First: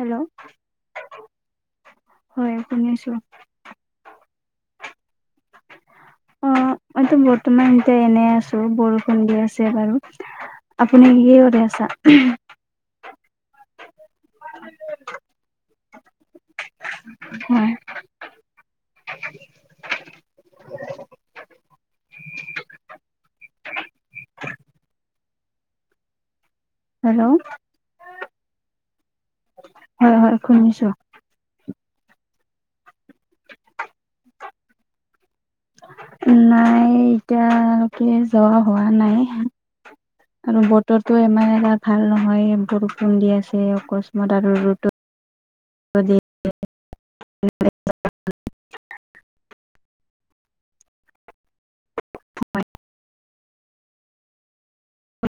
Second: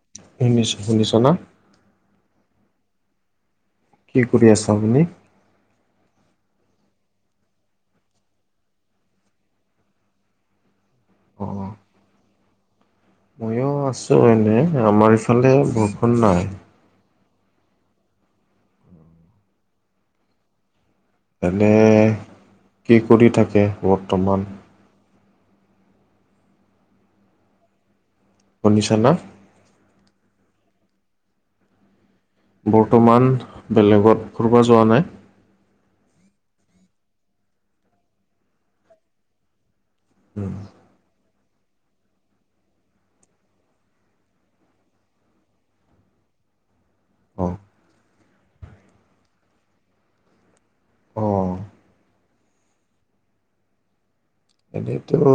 Hello English শুনিছ না হয়, শুনিছো। কি কৰি আছে আপুনি? অ মইটো বৰ্তমান এনেই আছোঁ। বৰষুণ দি আছে বাৰু আপুনি কিহে কৰি আছা। মইয়ো আছোঁ এনে, আমাৰ ইফালে বৰষুণ নাই। হয়। তেনে কি কৰি থাকে, বৰ্তমান হেল্ল শুনিছ না হয় হয়, শুনিছোঁ। বৰ্তমান বেলেগত ক'বাত যোৱা নাই। নাই এতিয়ালৈকে যোৱা হোৱা নাই আৰু বত বতৰটো ইমান এটা ভাল নহয়, বৰষুণ দি আছে। অকস্মাত আৰু ৰ'দত অহ অহ এইটোয়েতো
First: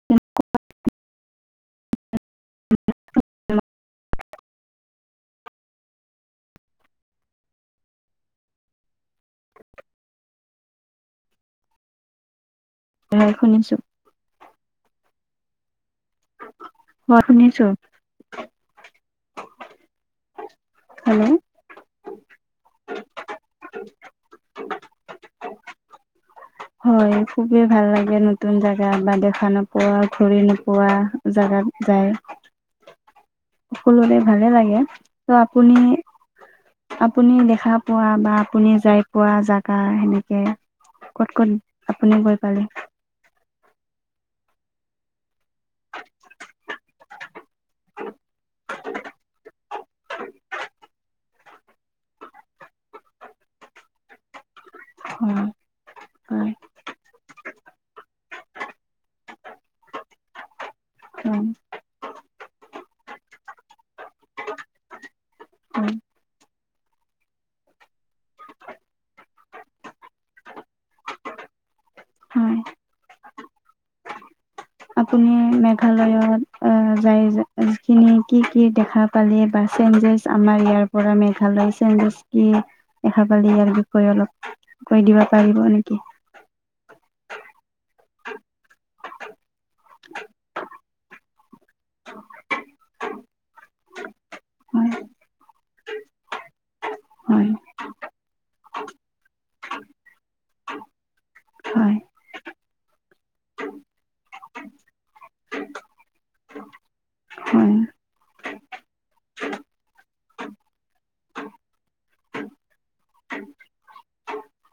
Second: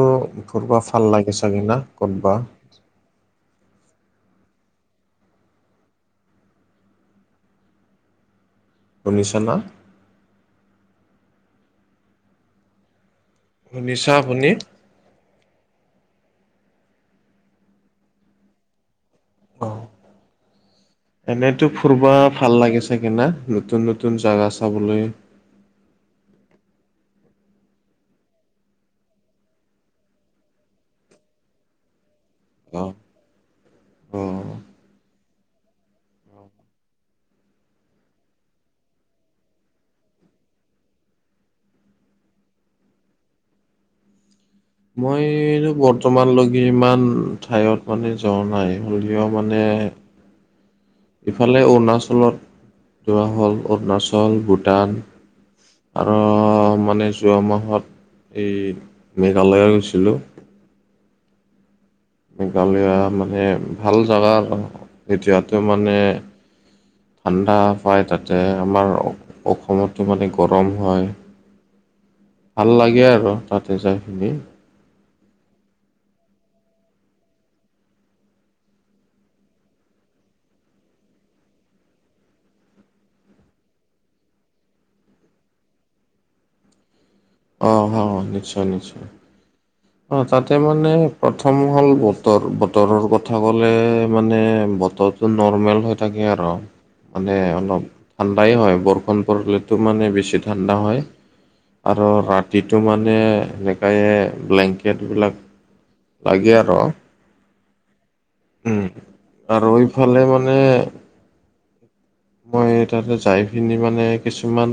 ফুৰবা ভাল লাগে চাগে না, কৰবাত [unintelligible] শুনিছা না। হয়, শুনি শুনিছা আপুনি হয়, শুনিছোঁ। অহ, হেল্ল' তেন্তে টো ফুৰবা ভাল লাগে চাগে না, নতুন নতুন জাগা চাবলে হয় খুবেই ভাল লাগে, নতুন জেগা বা দেখা নোপোৱা ঘূৰি নোপোৱা জাগাত যায় অহ সকলোৰে ভালে লাগে। তহ আপুনি আপুনি দেখা পোৱা বা আপুনি যাই পোৱা জেগা সেনেকে ক'ত ক'ত আপুনি গৈ পালে মইটো বৰ্তমানলৈকে ইমান ঠাইত মানে যোৱা নাই, হ'লেও মানে ইফালে অৰুণাচলত যোৱা হ'ল, অৰুণাচল, ভূটান হয় আৰু হয় মানে যোৱা মাহত এই মেঘালয় গৈছিলোঁ। অহ। মেঘালয় মানে ভাল জেগা আৰু এতিয়াতো হয় মানে ঠাণ্ডা পায়, তাতে আমাৰ অসমত থকা মানে গৰম হয়। হয় ভাল লাগে আৰু তাতে যাইকিনি আপুনি মেঘালয়ত আহ, যায় কিনি কি কি দেখা পালি বা চেঞ্জেছ আমাৰ ইয়াৰ পৰা মেঘালয় চেঞ্জেছ কি দেখা পালি ইয়াৰ বিষয় অলপ কৈ দিব পাৰিব নেকি অহ, ‌ হ নিশ্চয় নিশ্চয়। অ তাতে মানে প্ৰথম হ'ল বতৰ, বতৰৰ কথা ক'লে মানে হয় বতৰত। নৰ্মেল হৈ থাকে আৰু মানে হয় অলপ ঠাণ্ডাই হয়। বৰষুণ পৰিলেতো মানে বেছি ঠাণ্ডা হয়। হয় আৰু ৰাতিটো মানে এনেকাই ব্লেংক কেটবিলাক লাগে আৰু উম উম আৰু এইফালে মানে মই তাতে যাই পিনি মানে কিছুমান।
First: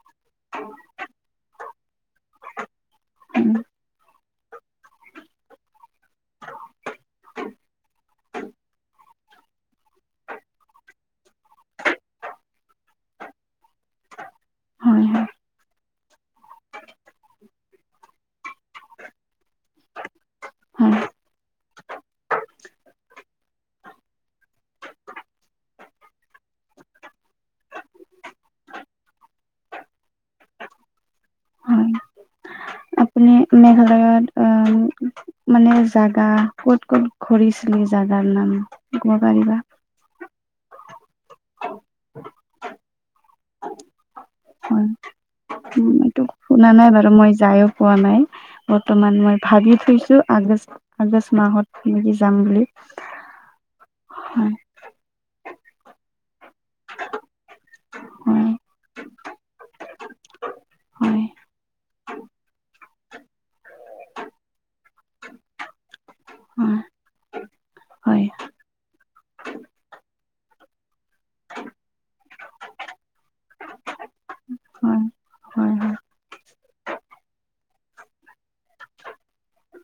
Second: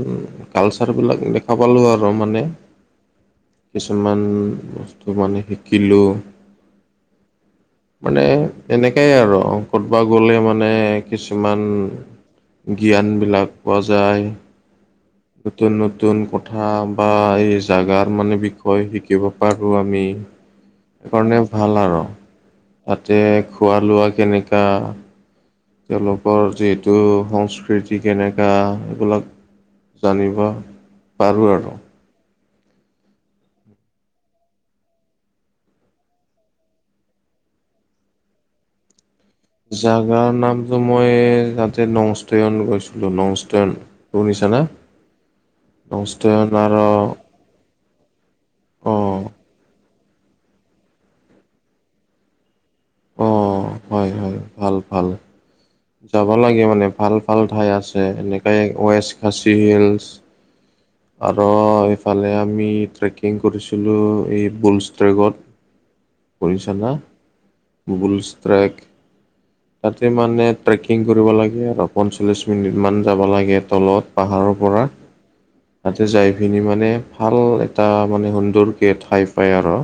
কালচাৰ বিলাক দেখা পালো আৰু মানে। কিছুমান বস্তু মানে শিকিলোঁ। মানে এনেকাই আৰু ক'ৰবাত গ'লে মানে কিছুমান জ্ঞানবিলাক পোৱা যায়। হয় হয় নতুন-নতুন কথা বা এই জাগাৰ মানে বিষয়ে শিকিব পাৰো আমি। হয় সেইকাৰণে ভাল আৰু তাতে খোৱা লোৱা কেনেকা। তেওঁলোকৰ যিহেতু সংস্কৃতি কেনেকা এইবিলাক জানিব পাৰোঁ আৰু। হয় [inaudible] আ মানে জাগা ক'ত-ক'ত ঘূৰিছিলি জাগাৰ নাম কব পাৰিবা। জাগা নামটো মই তাতে নংষ্টেন গৈছিলোঁ নংষ্টেন। শুনিছা নে? হয় এইটো শুনা নাই বাৰু মই যায়ও পোৱা নাই বৰ্তমান অ' মই ভাবি থৈছো। আগষ্ট-আগষ্ট মাহত নেকি যাম বুলি। অঁ-অঁ হয়-হয় হয় ভাল-ভাল। যাব লাগে মানে ভাল-ভাল ঠাই আছে হয় এনেকে ৱেষ্ট খাচি হিলচ। হয় আৰু এইফালে আমি ট্ৰেকিং কৰিছিলোঁ এই বুলছ ট্ৰেকত। হয় শুনিছানা হয় বুলচ ষ্ট্ৰেক। তাতে মানে ট্ৰেকিং কৰিব লাগে আৰু পঞ্চল্লিছ মিনিট মান যাব লাগে তলত পাহাৰৰ পৰা। হয় হয় হয় তাতে যাই পিনি মানে ভাল এটা মানে সুন্দৰকে ঠাই পায় আৰু৷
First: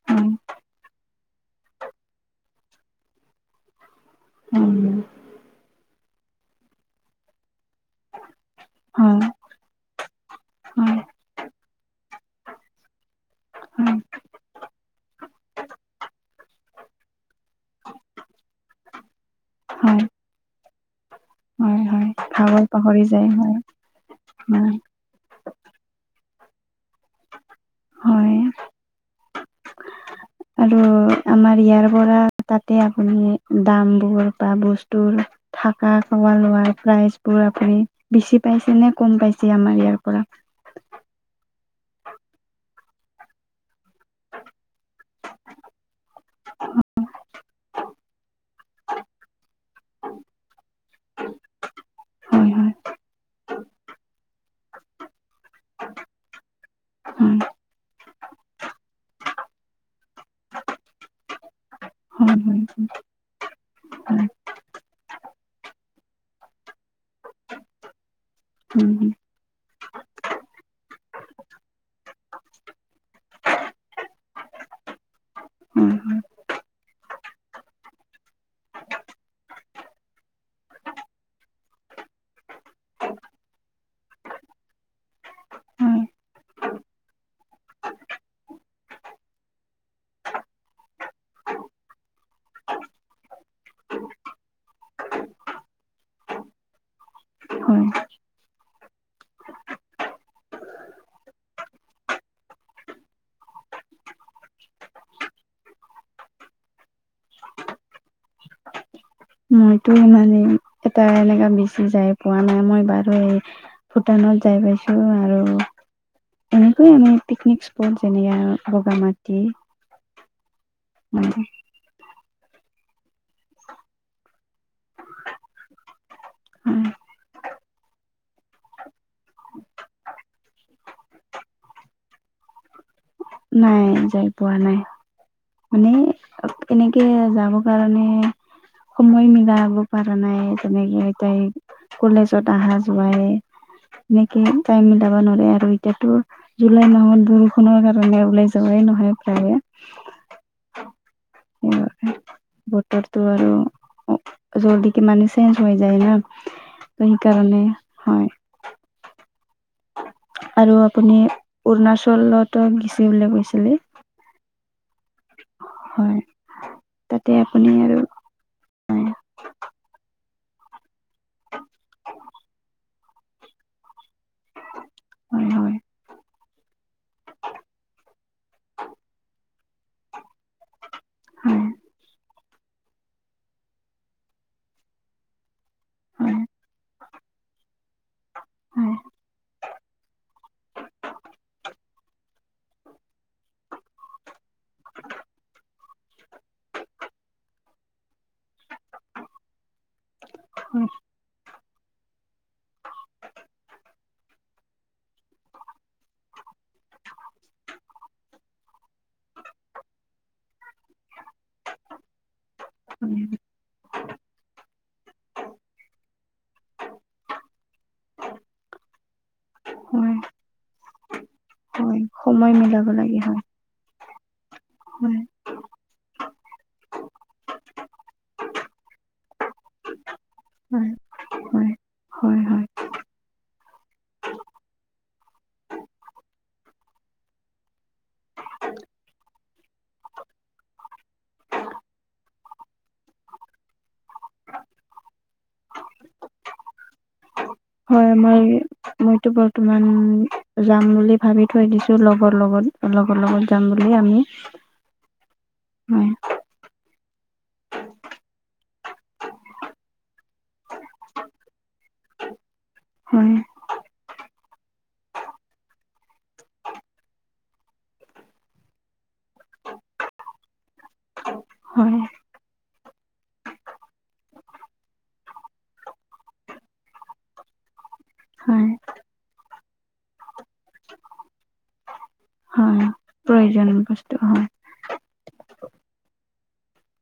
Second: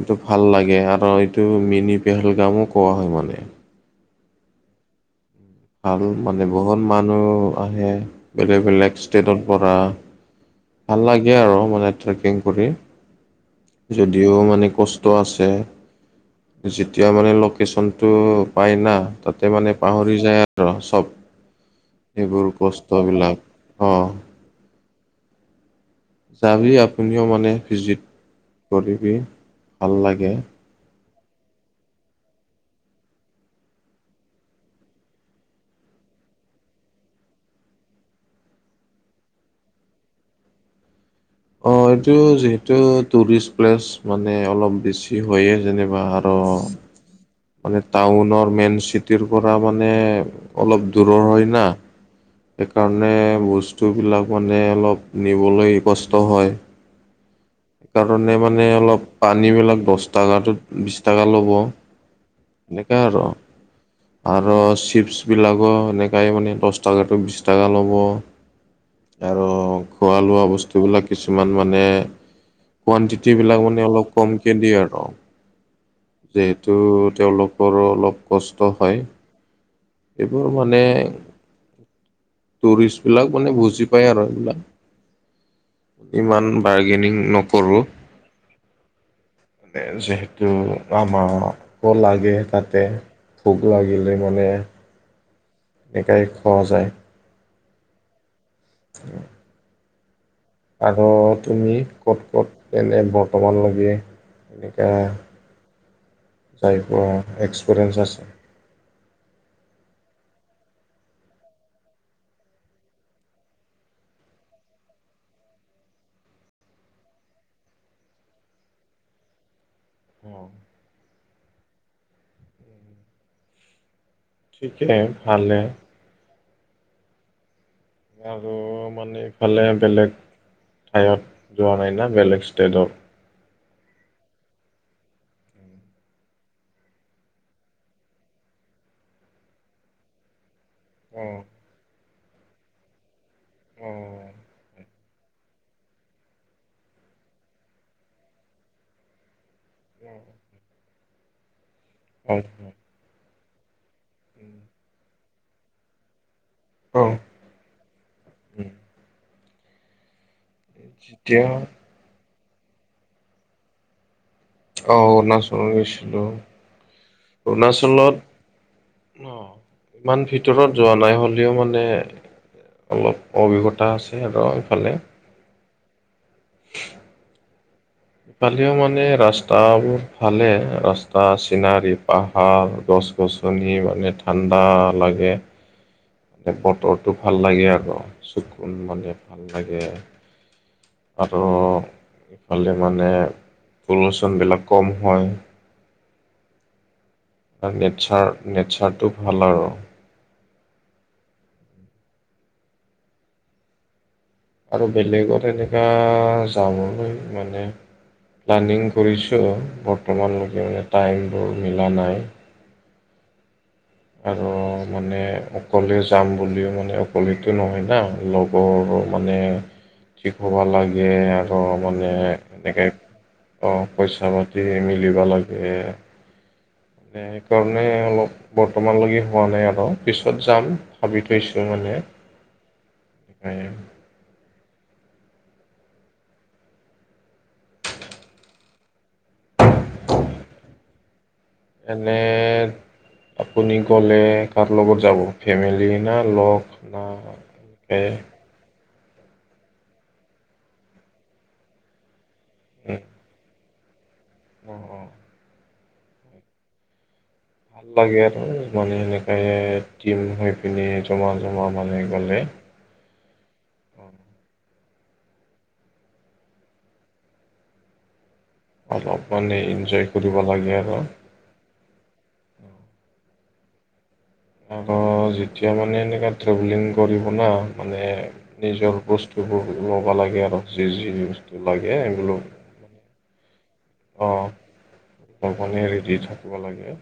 এইটো হয় ভাল লাগে আৰু এইটো মিনি পেহেলগামো কোৱা হয় মানে। উম। আৰু মানে বহুত মানুহ আহে বেলেগ-বেলেগ হয় ষ্টেটৰ পৰা। হয় ভাল লাগে আৰু মানে ট্ৰেকিং কৰি। হয় যদিও মানে কষ্ট আছে। যেতিয়া মানে লোকেশ্যনটো পাই না তাতে মানে হয় পাহৰি যায় আৰু চব। হয় হয় এইবোৰ কষ্টবিলাক। অ উম। যাবি আপুনিও মানে ভিজিট হয় কৰিবি ভাল লাগে। আৰু আমাৰ ইয়াৰ পৰা তাতে আপুনি দামবোৰ বা বস্তুবোৰ থাকা খাৱা লোৱা প্ৰাইজ বোৰ আপুনি বেছি পাইছে নে কম পাইছে আমাৰ ইয়াৰ পৰা। অ এইটো যিহেতু টুৰিষ্ট প্লেচ মানে অলপ বেছি হয় যেনিবা আৰু মানে টাউনৰ মেইন চিটিৰ পৰা মানে অলপ দূৰৰ হয় না। হয় হয় সেইকাৰণে বস্তুবিলাক মানে অলপ নিবলৈ কষ্ট হয়। হয় কাৰণে মানে অলপ পানী বিলাক দশ টকাটো বিশ টকা ল'ব। হয় হয় এনেকা আৰু৷ হয় আৰু চিপছ বিলাকো এনেকাই মানে দহ টকাটো বিশ টকা ল'ব। আৰু খোৱা লোৱা বস্তুবিলাক কিছুমান মানে কোৱানটিট বিলাক মানে অলপ কমকে দিয়ে আৰু৷ উম, যিহেতু তেওঁলোকৰো অলপ কষ্ট হয়। এইবোৰ মানে টুৰিষ্ট বিলাক মানে বুজি পায় আৰু এইবিলাক। হয় হয় ইমান বাৰ্গেনিং নকৰোঁ। যিহেতু আমাৰ কল লাগে তাতে। ভোক লাগিলে মানে বেকাৰীত খোৱা যায়। হয়। [inaudible] আৰু তুমি ক'ত- ক'ত এনে বৰ্তমানলেকে এনেকা, যাই পোৱা এক্সপিৰিয়েঞ্চ আছে। মইতো মানে এনেকা বেচি যাই পোৱা নাই। মই বাৰু এই ভূটানত যাই পাইছো আৰু এনেকৈ আমি পিকনিক স্পট যেনেকে বগামাটি অ। মানে ঠিকেই ভালে। আৰু মানে ইফালে বেলেগ ঠায়ত যোৱা নাই না বেলেগ ষ্টেটত। নাই। যাই পোৱা নাই। মানে তেনেকে যাব কাৰণেহে সময় মিলাব পাৰা নাই। তেনেকে অ', এটাই কলেজত আহা-যোৱা এ অ', এনেকে টাইমত যাব নৰে আৰু এতিয়াতো জুলাই মাহত বৰষুণৰ কাৰণে ওলাই যাৱাই নহয় প্ৰায়ে। [unintelligible] [unintelligible] [unintelligible] ৰটো আৰু জলদিকে মানে চেঞ্জ হৈ যায় না ত অ', সেইকাৰণে হয়। আৰু আপুনি যেতিয়া অৰুণাচলতটো গেছি বুলি গৈছিলি। অ অৰুণাচলত হয় গৈছিলোঁ। তাতে আপুনি আৰু অৰুণাচলত হয় অ ইমান ভিতৰত যোৱা নাই। হ'লিও মানে অলপ অভিজ্ঞতা আছে আৰু ইফালে। হয়, হয়। [inaudible] ইফালেও মানে ৰাস্তা বহুত ভালে ৰাস্তা হয় চিনাৰী পাহ আ গছ-গছনি মানে ঠাণ্ডা লাগে। হয় বতৰটো ভাল লাগে আৰু চকুন হয় মানে ভাল লাগে। আৰু ইফালে মানে পলুচনবিলাক কম হয়। তাৰ নেচাৰ নেচাৰটো ভাল আৰু। আৰু বেলেগত এনেকা যাবলৈ মানে প্লানিং কৰিছোঁ, বৰ্তমানলৈকে টাইমবোৰ মিলা নাই। [unintelligible] আৰু মানে অকলে যাম বুলিও মানে অকলেতো নহয় না। লগ গৰো মানে হয় ঠিক হ'বা লাগে আৰ অও হয় মানে সময় মিলাব এনেকে লাগে হয় অ পইচা-পাতি হয় মিলিব লাগে। সেইকাৰণে অলপ বৰ্তমানলৈকে হোৱা নাই আৰু পিছত যাম হয় ভাবি হয় থৈছো মানে। হয়, হয়। [unintelligible] এনে আপুনি গ'লে কাৰ লগত যাব ফেমেলি না লগ না এনেকৈ হয় মই মইতো বৰ্তমান যাম বুলি ভাবি থৈ দিছো লগৰ লগত লগৰ লগত যাম বুলি আমি অঁ-অঁ হয়৷ ভাল লাগে আৰু মানে সেনেকাই টিম হৈ পিনে জমা-জমা মানে গ'লে৷ হয়৷ অলপ মানে এনজয় কৰিব লাগে আৰু৷ হয়৷ আৰু যেতিয়া মানে এনেকুৱা ট্ৰেভেলিং কৰিব না মানে হয় নিজৰ বস্তুবোৰ ল'ব লাগে আৰু যি-যি বস্তু লাগে সেইবোৰ হয় প্ৰয়োজন বস্তু হয় অ [unintelligible] ৰেডি থাকিব লাগে৷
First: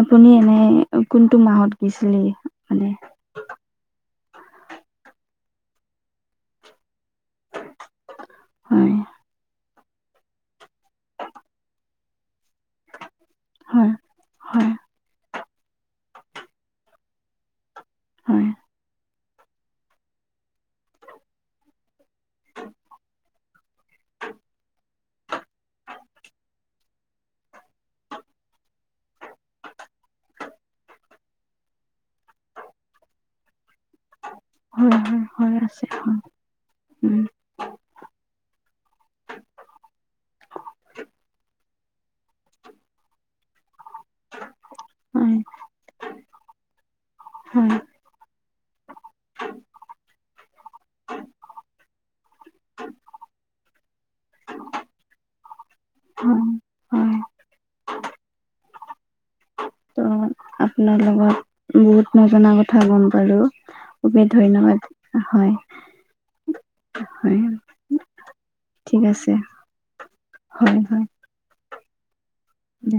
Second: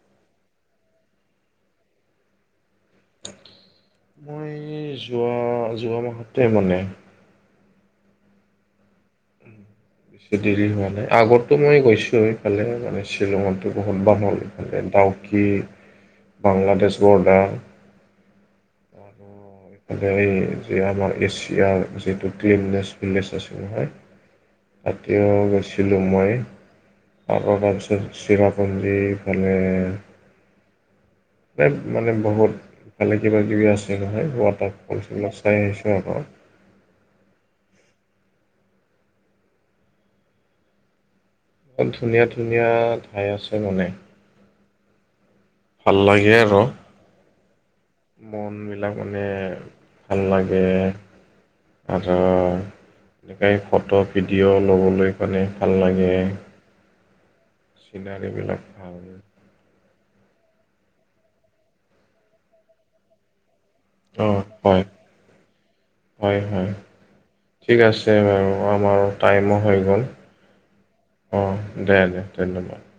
আপুনি এনে কোনটো মাহত গৈছিলে? মানে মই যোৱা-যোৱা মাহতে মানে৷ হয় ছ দেৰি হোৱা নাই আগতো মই গৈছোঁ এইফালে মানে শ্বিলঙো হয় বহুত বাৰ গলো হয় আৰু ডাউকি বাংলাদেশ বৰ্ডাৰ৷ হয় হেৰি যে আমাৰ এছিয়াৰ যিতু ক্লিননেছ ভিলেজ আছিল নহয় তাতেও গৈছিলোঁ মই৷ আকৌ তাৰপিছত চিৰাপুঞ্জীফালে মানে বহুত ভালে কিবাাকিবি আছে নহয় হয় ৱাটাৰফলচ হয় বিলাক হয় চাই আছে আহিছোঁ হয় আৰু৷ উম ধুনীয়া-ধুনীয়া ঠাই আছে মানে হয়। ভাল লাগে আৰু। হয় মনবিলাক মানে ভাল লাগে আৰু এনেকাই ফটো ভিডিঅ' ল'বলৈ মানে ভাল লাগে। হয় হয় চিনাৰি বিলাক ভাল৷ তো মানে আপোনাৰ লগত বহুত নজনা কথা গম পালোঁ৷ অঁ হয়-হয়-হয়৷ হয় ঠিক আছে বাৰু আমাৰ ঠিক আছে টাইমো হৈ গ'ল৷ হয় হয় অঁ দে-দে ধন্যবাদ৷ দে